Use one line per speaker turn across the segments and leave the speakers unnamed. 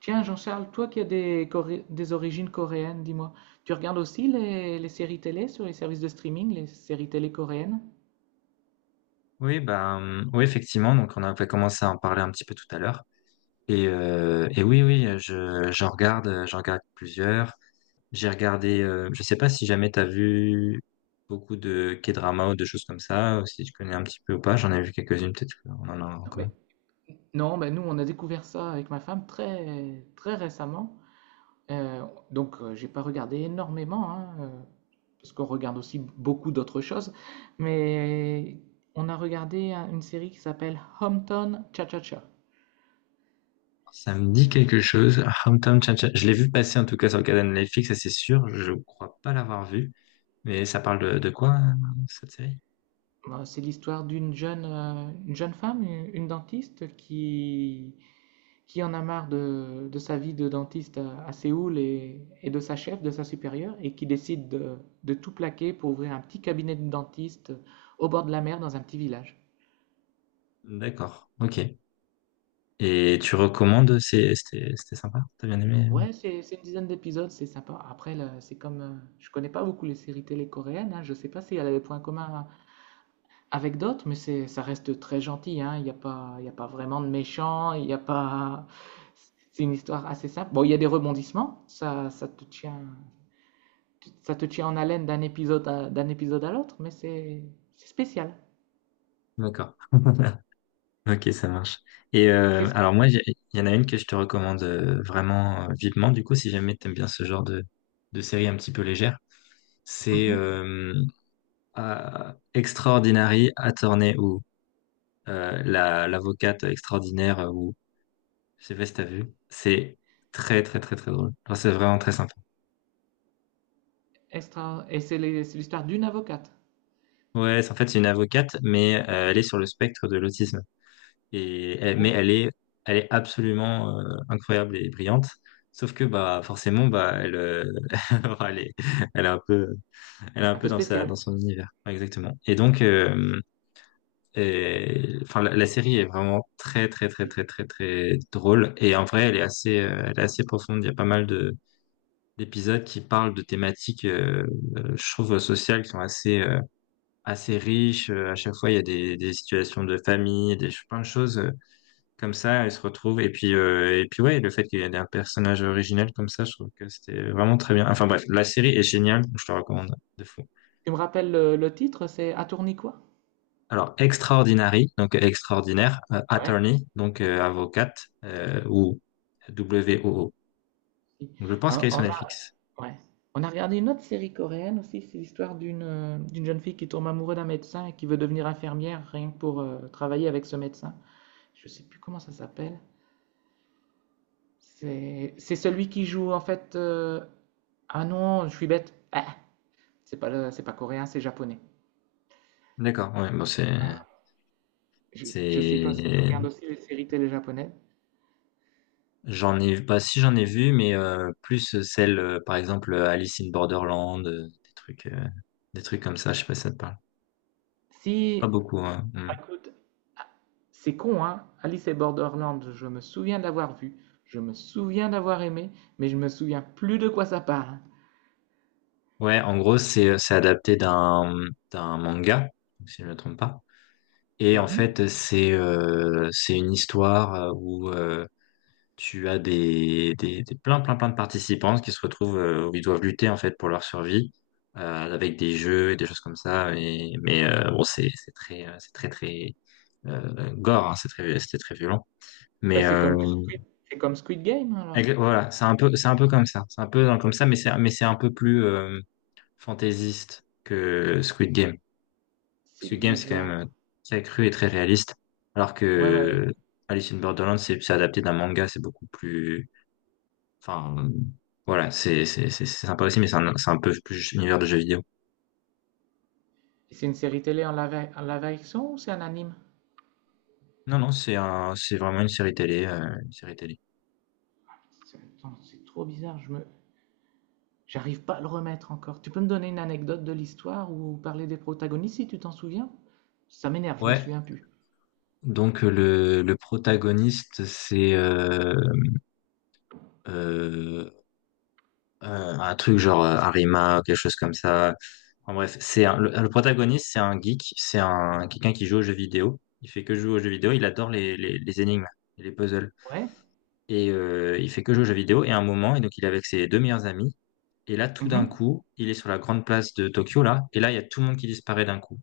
Tiens, Jean-Charles, toi qui as Coré- des origines coréennes, dis-moi, tu regardes aussi les séries télé sur les services de streaming, les séries télé coréennes?
Oui, ben, oui, effectivement. Donc, on avait commencé à en parler un petit peu tout à l'heure. Et oui, oui, j'en regarde plusieurs. Je sais pas si jamais t'as vu beaucoup de K-drama ou de choses comme ça, ou si tu connais un petit peu ou pas. J'en ai vu quelques-unes, peut-être qu'on en a,
Non, mais,
comment?
non, ben, nous, on a découvert ça avec ma femme très, très récemment. Euh, donc, j'ai pas regardé énormément, hein, parce qu'on regarde aussi beaucoup d'autres choses. Mais on a regardé une série qui s'appelle Hometown Cha-Cha-Cha.
Ça me dit
Alors, je-
quelque chose. Hometown Cha-Cha. Je l'ai vu passer en tout cas sur le canal Netflix, ça c'est sûr. Je crois pas l'avoir vu. Mais ça parle de quoi, cette série?
bah, c'est l'histoire d'une jeune, une jeune femme, une dentiste, qui en a marre de sa vie de dentiste à Séoul et de sa chef, de sa supérieure, et qui décide de tout plaquer pour ouvrir un petit cabinet de dentiste au bord de la mer dans un petit village.
D'accord. Ok. Et tu recommandes, c'était sympa, t'as bien aimé?
Ouais, c'est une dizaine d'épisodes, c'est sympa. Après, là, c'est comme. Je connais pas beaucoup les séries télé coréennes, hein, je sais pas si elle a des points communs avec d'autres, mais c'est, ça reste très gentil, hein. Il n'y a pas, il y a pas vraiment de méchants, il y a pas. C'est une histoire assez simple. Bon, il y a des rebondissements, ça, ça te tient en haleine d'un épisode d'un épisode à l'autre, mais c'est spécial.
D'accord. Ok, ça marche. Et
Qu'est-ce... que...
alors moi, il y en a une que je te recommande vraiment vivement, du coup, si jamais t'aimes bien ce genre de série un petit peu légère, c'est
Mhm.
Extraordinary Attorney ou l'avocate extraordinaire ou je sais pas si t'as vu. C'est très très très très drôle. Enfin, c'est vraiment très sympa.
Extra... Et c'est c'est l'histoire d'une avocate.
Ouais, c'est en fait c'est une avocate, mais elle est sur le spectre de l'autisme. Mais
Oh,
elle est absolument incroyable et brillante. Sauf que bah forcément bah elle, elle est, elle est un peu, elle est un
un
peu
peu
dans
spécial.
son univers. Ouais, exactement. Et donc, enfin la série est vraiment très très très
Si.
très très très drôle. Et en vrai, elle est assez profonde. Il y a pas mal de d'épisodes qui parlent de thématiques, je trouve, sociales qui sont assez riches. À chaque fois, il y a des situations de famille, plein de choses comme ça, elle se retrouve. Et puis, ouais, le fait qu'il y ait un personnage original comme ça, je trouve que c'était vraiment très bien. Enfin bref, la série est géniale, je te recommande de fou.
Tu me rappelles le titre, c'est À tourner quoi?
Alors, Extraordinary, donc extraordinaire,
Ouais.
attorney, donc avocate, ou Woo.
Si.
Donc, je pense qu'elle
Hein,
est sur
on a,
Netflix.
ouais. On a regardé une autre série coréenne aussi, c'est l'histoire d'une d'une jeune fille qui tombe amoureuse d'un médecin et qui veut devenir infirmière rien que pour travailler avec ce médecin. Je sais plus comment ça s'appelle. C'est celui qui joue en fait. Ah non, je suis bête. Ah, c'est pas, c'est pas coréen, c'est japonais.
D'accord, ouais, bon,
Je sais pas si tu
c'est,
regardes aussi les séries télé japonaises.
bah, si j'en ai vu, mais plus celle, par exemple, Alice in Borderland, des trucs comme ça, je sais pas si ça te parle. Pas
Si,
beaucoup, hein.
ah,
Mm.
écoute, ah, c'est con, hein. Alice et Borderland, je me souviens de l'avoir vu, je me souviens d'avoir aimé, mais je me souviens plus de quoi ça parle.
Ouais, en gros, c'est adapté d'un manga, si je ne me trompe pas. Et en
Mhm.
fait, c'est une histoire où tu as des plein plein plein de participants qui se retrouvent où ils doivent lutter en fait pour leur survie avec des jeux et des choses comme ça. Mais bon, c'est très très gore, hein, c'était très violent.
Bah,
Mais
c'est comme Squid, c'est comme Squid Game alors.
voilà, c'est un peu comme ça, mais c'est un peu plus fantaisiste que Squid Game.
C'est
Parce que Game, c'est quand même
bizarre.
très cru et très réaliste. Alors
Ouais, ouais, ouais.
que Alice in Borderland, c'est adapté d'un manga, c'est beaucoup plus. Enfin, voilà, c'est sympa aussi, mais c'est un peu plus univers de jeux vidéo.
Et c'est une série télé en live action ou c'est un anime?
Non, non, c'est vraiment une série télé.
Attends, c'est trop bizarre. J'arrive pas à le remettre encore. Tu peux me donner une anecdote de l'histoire ou parler des protagonistes si tu t'en souviens? Ça m'énerve, je me
Ouais,
souviens plus.
donc le protagoniste, c'est euh, Euh, un truc genre Arima, quelque chose comme ça. En bref, le protagoniste, c'est un geek, c'est un quelqu'un qui joue aux jeux vidéo. Il fait que jouer aux jeux vidéo, il adore les énigmes et les puzzles.
Ouais?
Il fait que jouer aux jeux vidéo. Et à un moment, et donc il est avec ses deux meilleurs amis. Et là, tout d'un
Mhm.
coup, il est sur la grande place de Tokyo, là. Et là, il y a tout le monde qui disparaît d'un coup.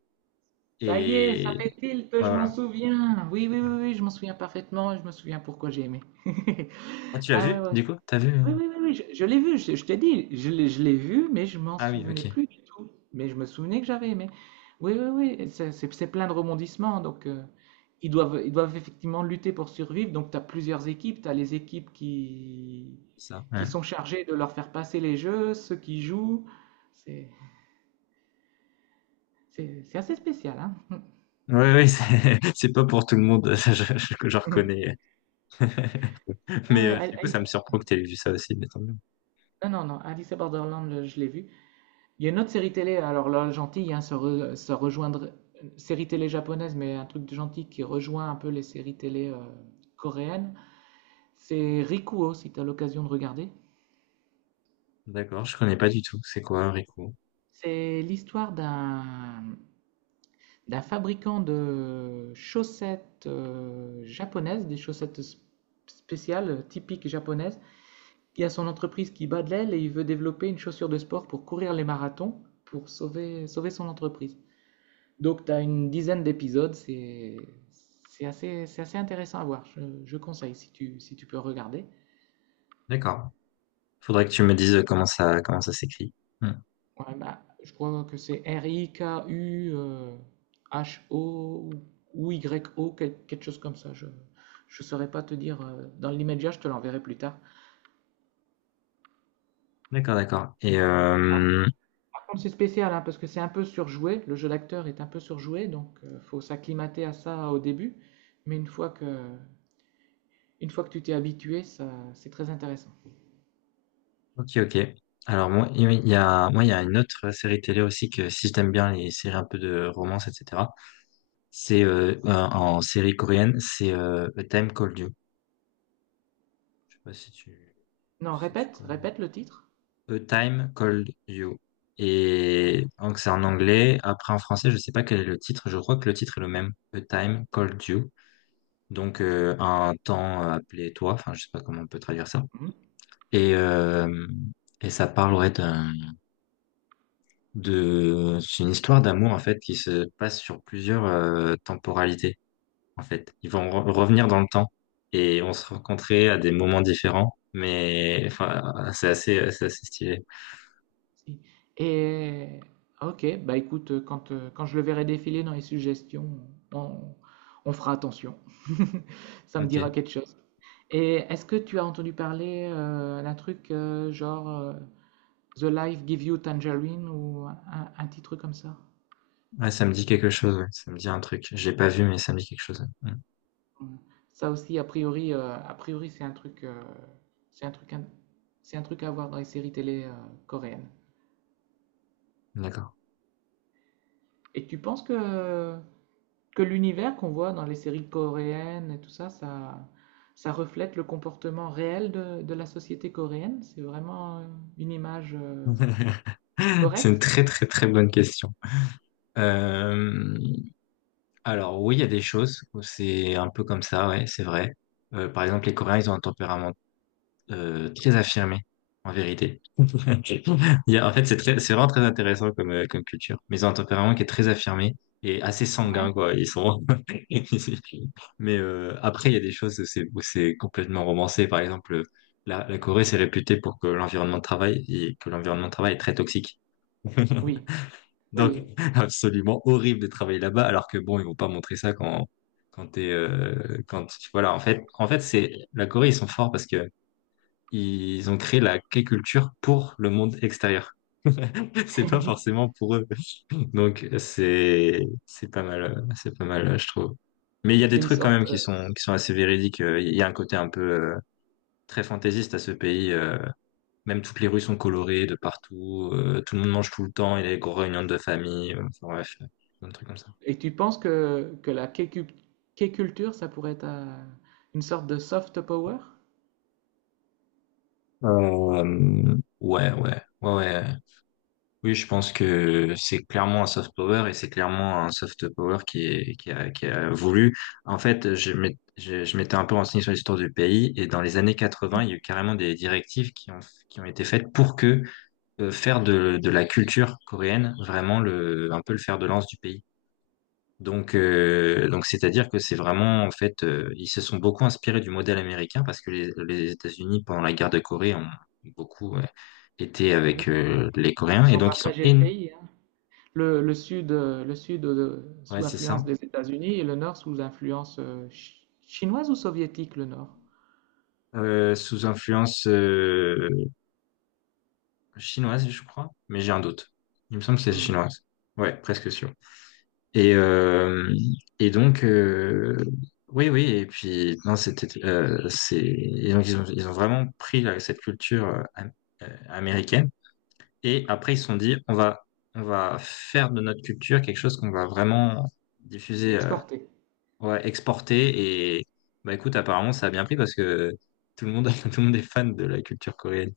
Ça y est, ça
Et
fait tilt,
ouais,
je m'en
voilà.
souviens. Oui, oui, oui, oui, je m'en souviens parfaitement et je me souviens pourquoi j'ai aimé.
Ah, tu l'as
Ah ouais,
vu,
ouais,
du coup? T'as vu?
oui,
euh
oui, oui, oui, je l'ai vu, je t'ai dit, je l'ai vu, mais je m'en
Ah oui,
souvenais
ok.
plus du tout. Mais je me souvenais que j'avais aimé. Oui, oui, oui, c'est plein de rebondissements. Donc, ils doivent effectivement lutter pour survivre. Donc, tu as plusieurs équipes. Tu as les équipes
C'est ça.
qui
Ouais,
sont chargées de leur faire passer les jeux, ceux qui jouent. C'est assez spécial, hein?
ouais, ouais, c'est c'est pas pour tout le monde, je reconnais.
Ah
Mais
ouais,
du coup, ça
Alice-
me surprend que tu aies vu ça aussi, mais tant mieux.
non, non, non, Alice in Borderland, je l'ai vu. Il y a une autre série télé, alors là, gentille, hein, ça, ça rejoindrait. Série télé japonaise, mais un truc de gentil qui rejoint un peu les séries télé coréennes. C'est Rikuo, si tu as l'occasion de regarder.
D'accord, je connais pas du tout. C'est quoi, Rico?
C'est l'histoire d'un d'un fabricant de chaussettes japonaises, des chaussettes spéciales, typiques japonaises, qui a son entreprise qui bat de l'aile et il veut développer une chaussure de sport pour courir les marathons, pour sauver, sauver son entreprise. Donc, tu as une dizaine d'épisodes, c'est assez intéressant à voir. Je conseille si tu, si tu peux regarder.
D'accord. Faudrait que tu me dises comment ça s'écrit. Hmm.
Ouais, bah, je crois que c'est R-I-K-U-H-O ou Y-O, quelque chose comme ça. Je ne saurais pas te dire dans l'immédiat, je te l'enverrai plus tard.
D'accord, d'accord. Et
Alors,
euh,
par contre, c'est spécial hein, parce que c'est un peu surjoué. Le jeu d'acteur est un peu surjoué, donc il faut s'acclimater à ça au début. Mais une fois que tu t'es habitué, ça, c'est très intéressant.
ok, ok. Alors moi, il y a une autre série télé aussi que si j'aime bien les séries un peu de romance, etc. C'est en série coréenne, c'est A Time Called You. Je sais pas si tu,
Non,
si tu
répète,
connais.
répète le titre.
A Time Called You. Et donc c'est en anglais. Après en français, je sais pas quel est le titre. Je crois que le titre est le même. A Time Called You. Donc
Si.
un temps appelé toi. Enfin, je sais pas comment on peut traduire ça.
Mmh.
Et euh, et ça parle ouais, d'un de c'est une histoire d'amour en fait qui se passe sur plusieurs temporalités en fait. Ils vont revenir dans le temps et on se rencontrer à des moments différents. Mais enfin, c'est assez stylé.
Si. Et OK, bah écoute, quand, quand je le verrai défiler dans les suggestions, on, on fera attention. Ça me dira
Ok.
quelque chose. Et est-ce que tu as entendu parler d'un truc genre The Life Give You Tangerine ou un petit truc comme ça?
Ouais, ça me dit quelque chose, ouais. Ça me dit un truc. Je l'ai pas vu, mais ça me dit quelque chose. Ouais.
Mm. Ça aussi, a priori, c'est un truc, c'est un truc, c'est un truc à voir dans les séries télé coréennes.
Mm. D'accord.
Et tu penses que l'univers qu'on voit dans les séries coréennes et tout ça, ça, ça reflète le comportement réel de la société coréenne. C'est vraiment une image
C'est une
correcte?
très très très bonne question. Euh, alors oui, il y a des choses où c'est un peu comme ça, ouais, c'est vrai. Par exemple, les Coréens, ils ont un tempérament très affirmé, en vérité. Ok. En fait, c'est vraiment très intéressant comme culture. Mais ils ont un tempérament qui est très affirmé et assez sanguin,
Ouais.
quoi. Ils sont. Mais après, il y a des choses où c'est complètement romancé. Par exemple, la Corée, c'est réputé pour que l'environnement de travail est très toxique.
Oui,
Donc,
oui.
absolument horrible de travailler là-bas. Alors que bon, ils vont pas montrer ça quand quand t'es quand voilà. En fait, c'est la Corée, ils sont forts parce que ils ont créé la K-culture pour le monde extérieur. C'est pas forcément pour eux. Donc c'est pas mal, je trouve. Mais il y a
C'est
des
une
trucs quand même
sorte.
qui sont qui sont assez véridiques. Il y a un côté un peu très fantaisiste à ce pays. Même toutes les rues sont colorées de partout. Tout le monde mange tout le temps. Il y a des grosses réunions de famille. Enfin bref, plein de trucs comme ça.
Et tu penses que la K-culture, ça pourrait être une sorte de soft power?
Ouais, ouais, ouais, ouais. Oui, je pense que c'est clairement un soft power et c'est clairement un soft power qui a voulu. En fait, je m'étais un peu renseigné sur l'histoire du pays et dans les années
Hmm.
80, il y a eu carrément des directives qui ont été faites pour que faire de la culture coréenne vraiment un peu le fer de lance du pays. Donc, c'est-à-dire que c'est vraiment, en fait, ils se sont beaucoup inspirés du modèle américain parce que les États-Unis, pendant la guerre de Corée, ont beaucoup, été
Ah
avec
oui, ils
les Coréens et
sont
donc ils sont.
partagés le pays. Hein. Le sud
Ouais,
sous
c'est
influence
ça.
des États-Unis et le nord sous influence chinoise ou soviétique, le nord?
Sous influence chinoise, je crois, mais j'ai un doute. Il me semble que c'est
Mmh.
chinoise. Ouais, presque sûr. Et, euh, et donc, oui, oui, et puis, non, c'était, c'est, et donc, ils ont vraiment pris là, cette culture américaine, et après, ils se sont dit, on va faire de notre culture quelque chose qu'on va vraiment diffuser
Exporté.
Ouais, exporté et bah écoute, apparemment ça a bien pris parce que tout le monde, tout le monde est fan de la culture coréenne.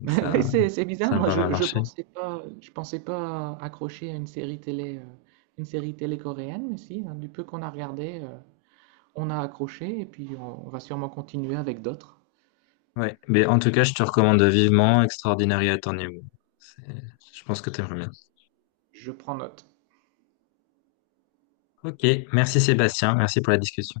Donc
Bah, ouais,
ça,
c'est bizarre.
ça a
Moi,
pas mal marché.
je pensais pas accrocher à une série télé coréenne, mais si, hein, du peu qu'on a regardé, on a accroché et puis on va sûrement continuer avec d'autres.
Ouais, mais en tout cas, je te recommande vivement Extraordinary Attorney Woo. C'est- Je pense que t'aimerais bien.
Je prends note.
Ok, merci Sébastien, merci pour la discussion.